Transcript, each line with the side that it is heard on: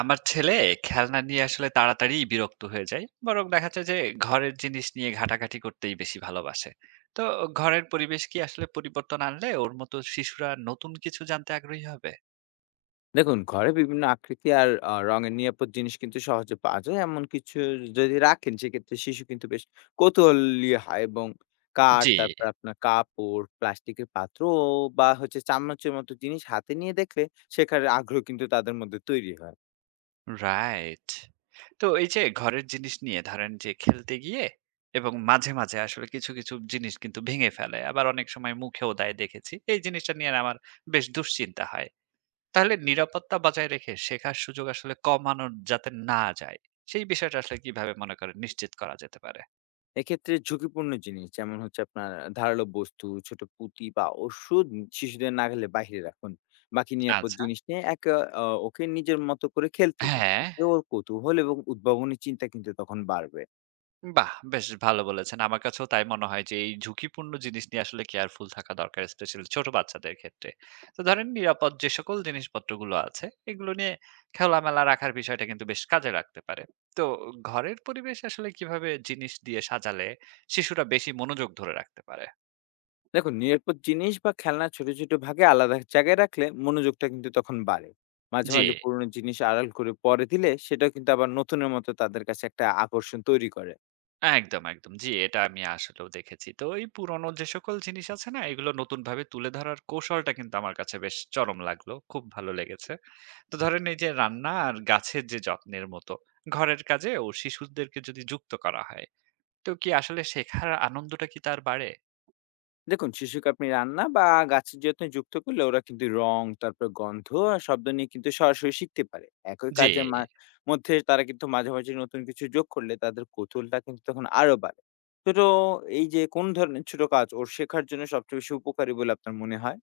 right: আমার ছেলে খেলনা নিয়ে আসলে তাড়াতাড়ি বিরক্ত হয়ে যায়, বরং দেখা যাচ্ছে যে ঘরের জিনিস নিয়ে ঘাটাঘাটি করতেই বেশি ভালোবাসে। তো ঘরের পরিবেশ কি আসলে পরিবর্তন আনলে ওর মতো শিশুরা নতুন কিছু জানতে আগ্রহী হবে?
left: দেখুন, ঘরে বিভিন্ন আকৃতি আর রঙের নিরাপদ জিনিস কিন্তু সহজে পাওয়া যায়। এমন কিছু যদি রাখেন সেক্ষেত্রে শিশু কিন্তু বেশ কৌতূহলী হয়, এবং কাঠ,
right: জি।
left: তারপর আপনার কাপড়, প্লাস্টিকের পাত্র বা হচ্ছে চামচের মতো জিনিস হাতে নিয়ে দেখলে শেখার আগ্রহ কিন্তু তাদের মধ্যে তৈরি হয়।
right: রাইট। তো এই যে ঘরের জিনিস নিয়ে ধরেন যে খেলতে গিয়ে এবং মাঝে মাঝে আসলে কিছু কিছু জিনিস কিন্তু ভেঙে ফেলে, আবার অনেক সময় মুখেও দেয় দেখেছি। এই জিনিসটা নিয়ে আমার বেশ দুশ্চিন্তা হয়। তাহলে নিরাপত্তা বজায় রেখে শেখার সুযোগ আসলে কমানো যাতে না যায়, সেই বিষয়টা আসলে কিভাবে মনে করেন নিশ্চিত করা যেতে পারে?
left: এক্ষেত্রে ঝুঁকিপূর্ণ জিনিস যেমন হচ্ছে আপনার ধারালো বস্তু, ছোট পুঁতি বা ওষুধ শিশুদের নাগালে বাহিরে রাখুন। বাকি নিরাপদ
right: আচ্ছা।
left: জিনিস নিয়ে একা ওকে নিজের মতো করে খেলতে দিন।
right: হ্যাঁ।
left: এতে ওর কৌতূহল এবং উদ্ভাবনী চিন্তা কিন্তু তখন বাড়বে।
right: বাহ, বেশ ভালো বলেছেন। আমার কাছেও তাই মনে হয় যে এই ঝুঁকিপূর্ণ জিনিস নিয়ে আসলে কেয়ারফুল থাকা দরকার, স্পেশালি ছোট বাচ্চাদের ক্ষেত্রে। তো ধরেন নিরাপদ যে সকল জিনিসপত্রগুলো আছে, এগুলো নিয়ে খেলামেলা রাখার বিষয়টা কিন্তু বেশ কাজে লাগতে পারে। তো ঘরের পরিবেশ আসলে কিভাবে জিনিস দিয়ে সাজালে শিশুরা বেশি মনোযোগ ধরে রাখতে পারে?
left: দেখুন, নিরাপদ জিনিস বা খেলনা ছোট, ছোট ভাগে আলাদা জায়গায় রাখলে মনোযোগটা কিন্তু তখন বাড়ে। মাঝে,
right: জি।
left: মাঝে পুরনো জিনিস আড়াল করে পরে দিলে সেটাও কিন্তু আবার নতুনের মতো তাদের কাছে একটা আকর্ষণ তৈরি করে।
right: একদম, একদম। জি, এটা আমি আসলেও দেখেছি। তো এই পুরনো যে সকল জিনিস আছে না? এগুলো নতুনভাবে তুলে ধরার কৌশলটা কিন্তু আমার কাছে বেশ চরম লাগলো। খুব ভালো লেগেছে। তো ধরেন এই যে রান্না আর গাছের যে যত্নের মতো, ঘরের কাজেও শিশুদেরকে যদি যুক্ত করা হয়, তো কি আসলে শেখার আনন্দটা কি তার বাড়ে?
left: দেখুন, শিশুকে আপনি রান্না বা গাছের যত্নে যুক্ত করলে ওরা কিন্তু রং, তারপর গন্ধ আর শব্দ নিয়ে কিন্তু সরাসরি শিখতে পারে। একই
right: জি,
left: কাজের মধ্যে তারা কিন্তু মাঝে মাঝে নতুন কিছু যোগ করলে তাদের কৌতূহলটা কিন্তু তখন আরো বাড়ে। ছোট এই যে কোন ধরনের ছোট কাজ ওর শেখার জন্য সবচেয়ে বেশি উপকারী বলে আপনার মনে হয়?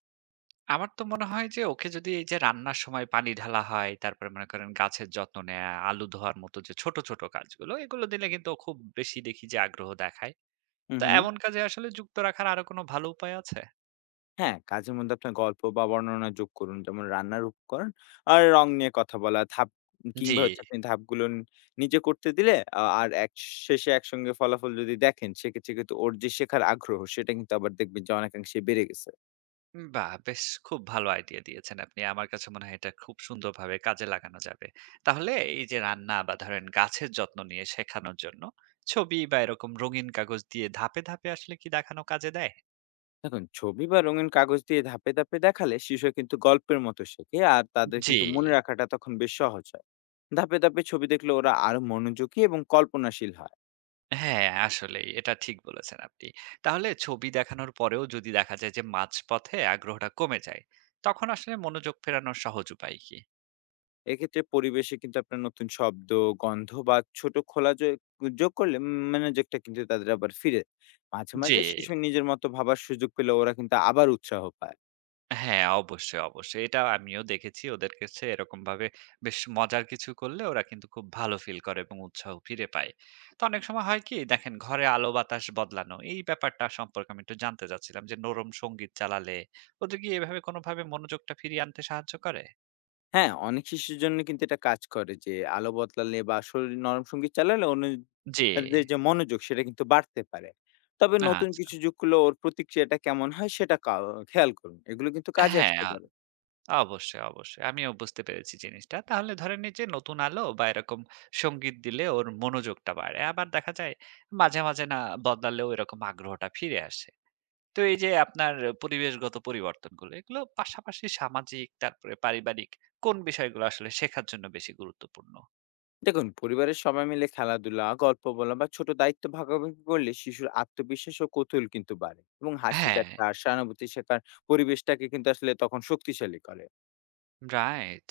right: আমার তো মনে হয় যে ওকে যদি এই যে রান্নার সময় পানি ঢালা হয়, তারপরে মনে করেন গাছের যত্ন নেয়া, আলু ধোয়ার মতো যে ছোট, ছোট কাজগুলো, এগুলো দিলে কিন্তু ও খুব বেশি দেখি যে আগ্রহ দেখায়।
left: হুম,
right: তো
left: হুম।
right: এমন কাজে আসলে যুক্ত রাখার আরো কোনো ভালো উপায় আছে?
left: হ্যাঁ, কাজের মধ্যে আপনার গল্প বা বর্ণনা যোগ করুন। যেমন রান্নার উপকরণ আর রং নিয়ে কথা বলা, ধাপ
right: জি।
left: কিংবা হচ্ছে আপনি ধাপগুলো নিজে করতে দিলে, আ আর এক শেষে একসঙ্গে ফলাফল যদি দেখেন, সেক্ষেত্রে কিন্তু ওর যে শেখার আগ্রহ, সেটা কিন্তু আবার দেখবেন যে অনেকাংশে বেড়ে গেছে।
right: বাহ! বেশ খুব ভালো আইডিয়া দিয়েছেন আপনি। আমার কাছে মনে হয় এটা খুব সুন্দরভাবে কাজে লাগানো যাবে। তাহলে এই যে রান্না বা ধরেন গাছের যত্ন নিয়ে শেখানোর জন্য ছবি বা এরকম রঙিন কাগজ দিয়ে ধাপে, ধাপে আসলে কি দেখানো কাজে দেয়?
left: দেখুন, ছবি বা রঙিন কাগজ দিয়ে ধাপে, ধাপে দেখালে শিশুরা কিন্তু গল্পের মতো শেখে, আর তাদের
right: জি।
left: কিন্তু মনে রাখাটা তখন বেশ সহজ হয়। ধাপে, ধাপে ছবি দেখলে ওরা আরো মনোযোগী এবং কল্পনাশীল হয়।
right: হ্যাঁ, আসলেই এটা ঠিক বলেছেন আপনি। তাহলে ছবি দেখানোর পরেও যদি দেখা যায় যে মাঝপথে আগ্রহটা কমে যায়, তখন আসলে মনোযোগ ফেরানোর সহজ উপায় কি?
left: এক্ষেত্রে পরিবেশে কিন্তু আপনার নতুন শব্দ, গন্ধ বা ছোট খোলা যোগ করলে মনোযোগটা কিন্তু তাদের আবার ফিরে। মাঝে,
right: জি।
left: মাঝে শিশু নিজের মতো ভাবার সুযোগ পেলে ওরা কিন্তু আবার উৎসাহ পায়।
right: হ্যাঁ, অবশ্যই, অবশ্যই। এটা আমিও দেখেছি ওদের কাছে এরকমভাবে বেশ মজার কিছু করলে ওরা কিন্তু খুব ভালো ফিল করে এবং উৎসাহ ফিরে পায়। তো অনেক সময় হয় কি দেখেন ঘরে আলো বাতাস বদলানো এই ব্যাপারটা সম্পর্কে আমি একটু জানতে চাচ্ছিলাম যে নরম সঙ্গীত চালালে ওদের কি এভাবে কোনোভাবে মনোযোগটা ফিরিয়ে আনতে সাহায্য করে?
left: হ্যাঁ, অনেক শিশুর জন্য কিন্তু এটা কাজ করে যে আলো বদলালে বা শরীর নরম সঙ্গীত চালালে
right: জি,
left: অন্যদের যে মনোযোগ সেটা কিন্তু বাড়তে পারে। তবে নতুন
right: আচ্ছা।
left: কিছু যোগ করলে ওর প্রতিক্রিয়াটা কেমন হয় সেটা খেয়াল করুন। এগুলো কিন্তু কাজে আসতে
right: হ্যাঁ।
left: পারে।
right: অবশ্যই, অবশ্যই। আমিও বুঝতে পেরেছি জিনিসটা। তাহলে ধরেন এই যে নতুন আলো বা এরকম সংগীত দিলে ওর মনোযোগটা বাড়ে। আবার দেখা যায় মাঝে, মাঝে না বদলালেও এরকম আগ্রহটা ফিরে আসে। তো এই যে আপনার পরিবেশগত পরিবর্তনগুলো, এগুলো পাশাপাশি সামাজিক তারপরে পারিবারিক কোন বিষয়গুলো আসলে শেখার জন্য বেশি গুরুত্বপূর্ণ?
left: দেখুন, পরিবারের সবাই মিলে খেলাধুলা, গল্প বলা বা ছোট দায়িত্ব ভাগাভাগি করলে শিশুর আত্মবিশ্বাস ও কৌতূহল কিন্তু বাড়ে, এবং হাসি
right: হ্যাঁ,
left: ঠাট্টা আর সহানুভূতি শেখার পরিবেশটাকে কিন্তু আসলে তখন শক্তিশালী করে।
right: রাইট।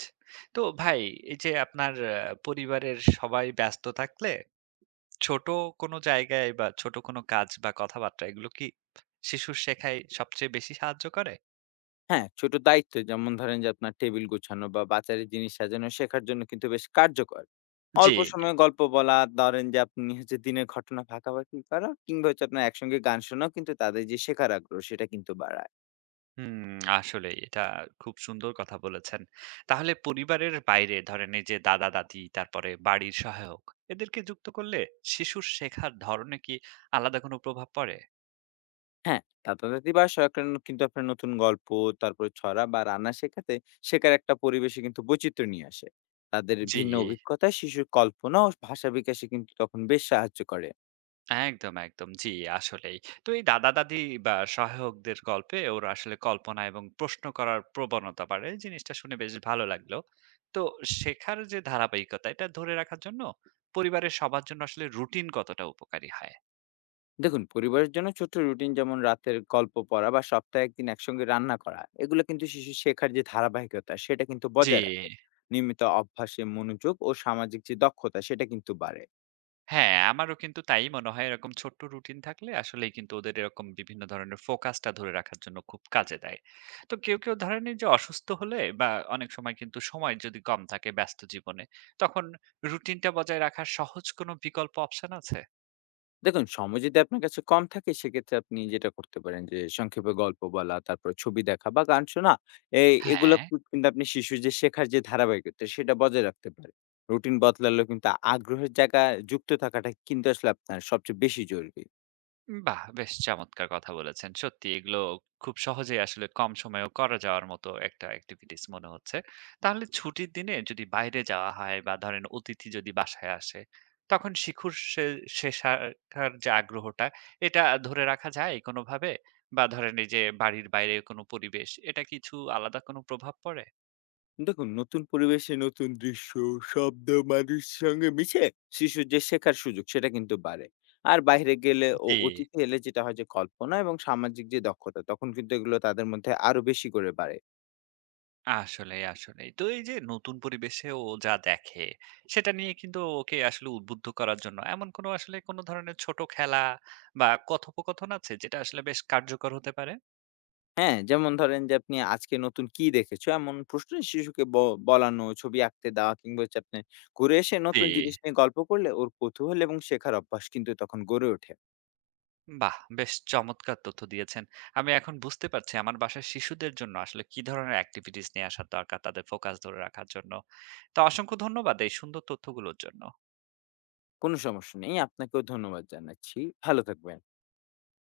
right: তো ভাই এই যে আপনার পরিবারের সবাই ব্যস্ত থাকলে ছোট কোনো জায়গায় বা ছোট কোনো কাজ বা কথাবার্তা এগুলো কি শিশুর শেখায় সবচেয়ে বেশি সাহায্য করে?
left: হ্যাঁ, ছোট দায়িত্ব যেমন ধরেন যে আপনার টেবিল গোছানো বা বাজারের জিনিস সাজানো শেখার জন্য কিন্তু বেশ কার্যকর।
right: জি,
left: অল্প সময়ে গল্প বলা, ধরেন যে আপনি হচ্ছে দিনের ঘটনা ভাগাভাগি করা কিংবা হচ্ছে আপনার একসঙ্গে গান শোনাও কিন্তু তাদের যে শেখার আগ্রহ সেটা কিন্তু বাড়ায়।
right: হুম, আসলেই এটা খুব সুন্দর কথা বলেছেন। তাহলে পরিবারের বাইরে ধরেন এই যে দাদা-দাদি তারপরে বাড়ির সহায়ক এদেরকে যুক্ত করলে শিশুর শেখার ধরনে কি আলাদা কোনো প্রভাব পড়ে?
left: হ্যাঁ, দাদা-দাদি বা সহায়করা কিন্তু আপনার নতুন গল্প, তারপরে ছড়া বা রান্না শেখাতে শেখার একটা পরিবেশে কিন্তু বৈচিত্র্য নিয়ে আসে। তাদের
right: জি।
left: ভিন্ন অভিজ্ঞতা শিশুর কল্পনা ও ভাষা বিকাশে কিন্তু তখন বেশ সাহায্য করে।
right: একদম, একদম। জি, আসলেই। তো এই দাদা-দাদি বা সহায়কদের গল্পে ওর আসলে কল্পনা এবং প্রশ্ন করার প্রবণতা বাড়ে। এই জিনিসটা শুনে বেশ ভালো লাগলো। তো শেখার যে ধারাবাহিকতা, এটা ধরে রাখার জন্য পরিবারের সবার জন্য আসলে রুটিন কতটা উপকারী হয়?
left: দেখুন, পরিবারের জন্য ছোট্ট রুটিন যেমন রাতের গল্প পড়া বা সপ্তাহে একদিন একসঙ্গে রান্না করা, এগুলো কিন্তু শিশুর শেখার যে ধারাবাহিকতা সেটা কিন্তু
right: জি।
left: বজায় রাখে। নিয়মিত অভ্যাসে মনোযোগ ও সামাজিক যে দক্ষতা সেটা কিন্তু বাড়ে।
right: হ্যাঁ, আমারও কিন্তু তাই মনে হয়। এরকম ছোট্ট রুটিন থাকলে আসলেই কিন্তু ওদের এরকম বিভিন্ন ধরনের ফোকাসটা ধরে রাখার জন্য খুব কাজে দেয়। তো কেউ, কেউ ধরেন এই যে অসুস্থ হলে বা অনেক সময় কিন্তু সময় যদি কম থাকে ব্যস্ত জীবনে, তখন রুটিনটা বজায় রাখার সহজ কোনো বিকল্প অপশন আছে?
left: দেখুন, সময় যদি আপনার কাছে কম থাকে সেক্ষেত্রে আপনি যেটা করতে পারেন যে সংক্ষেপে গল্প বলা, তারপরে ছবি দেখা বা গান শোনা, এগুলো
right: হ্যাঁ।
left: কিন্তু আপনি শিশুর যে শেখার যে ধারাবাহিকতা সেটা বজায় রাখতে পারে। রুটিন বদলালেও কিন্তু আগ্রহের জায়গায় যুক্ত থাকাটা কিন্তু আসলে আপনার সবচেয়ে বেশি জরুরি।
right: বাহ! বেশ চমৎকার কথা বলেছেন। সত্যি এগুলো খুব সহজেই আসলে কম সময়েও করা যাওয়ার মতো একটা এক্টিভিটিস মনে হচ্ছে। তাহলে ছুটির দিনে যদি বাইরে যাওয়া হয় বা ধরেন অতিথি যদি বাসায় আসে, তখন শিখুর সে সে শেখার যে আগ্রহটা এটা ধরে রাখা যায় কোনোভাবে? বা ধরেন এই যে বাড়ির বাইরে কোনো পরিবেশ, এটা কিছু আলাদা কোনো প্রভাব পড়ে?
left: দেখুন, নতুন পরিবেশে নতুন দৃশ্য, শব্দ, মানুষের সঙ্গে মিশে শিশুর যে শেখার সুযোগ সেটা কিন্তু বাড়ে। আর বাইরে গেলে ও
right: জি।
left: অতিথি এলে যেটা হয় যে কল্পনা এবং সামাজিক যে দক্ষতা তখন কিন্তু এগুলো তাদের মধ্যে আরো বেশি করে বাড়ে।
right: আসলেই, আসলেই। তো এই যে নতুন পরিবেশে ও যা দেখে, সেটা নিয়ে কিন্তু ওকে আসলে উদ্বুদ্ধ করার জন্য এমন কোনো আসলে কোনো ধরনের ছোট খেলা বা কথোপকথন আছে যেটা আসলে বেশ কার্যকর হতে পারে?
left: হ্যাঁ, যেমন ধরেন যে আপনি আজকে নতুন কি দেখেছো? এমন প্রশ্নে শিশুকে বলানো, ছবি আঁকতে দেওয়া কিংবা হচ্ছে আপনি ঘুরে এসে
right: জি।
left: নতুন জিনিস নিয়ে গল্প করলে ওর কৌতূহল এবং শেখার অভ্যাস কিন্তু তখন গড়ে ওঠে।
right: বাহ! বেশ চমৎকার তথ্য দিয়েছেন। আমি এখন বুঝতে পারছি আমার বাসার শিশুদের জন্য আসলে কি ধরনের এক্টিভিটিস নিয়ে আসার দরকার তাদের ফোকাস ধরে রাখার জন্য। তো অসংখ্য ধন্যবাদ এই সুন্দর তথ্যগুলোর জন্য।
left: কোনো সমস্যা নেই। আপনাকেও ধন্যবাদ জানাচ্ছি। ভালো থাকবেন।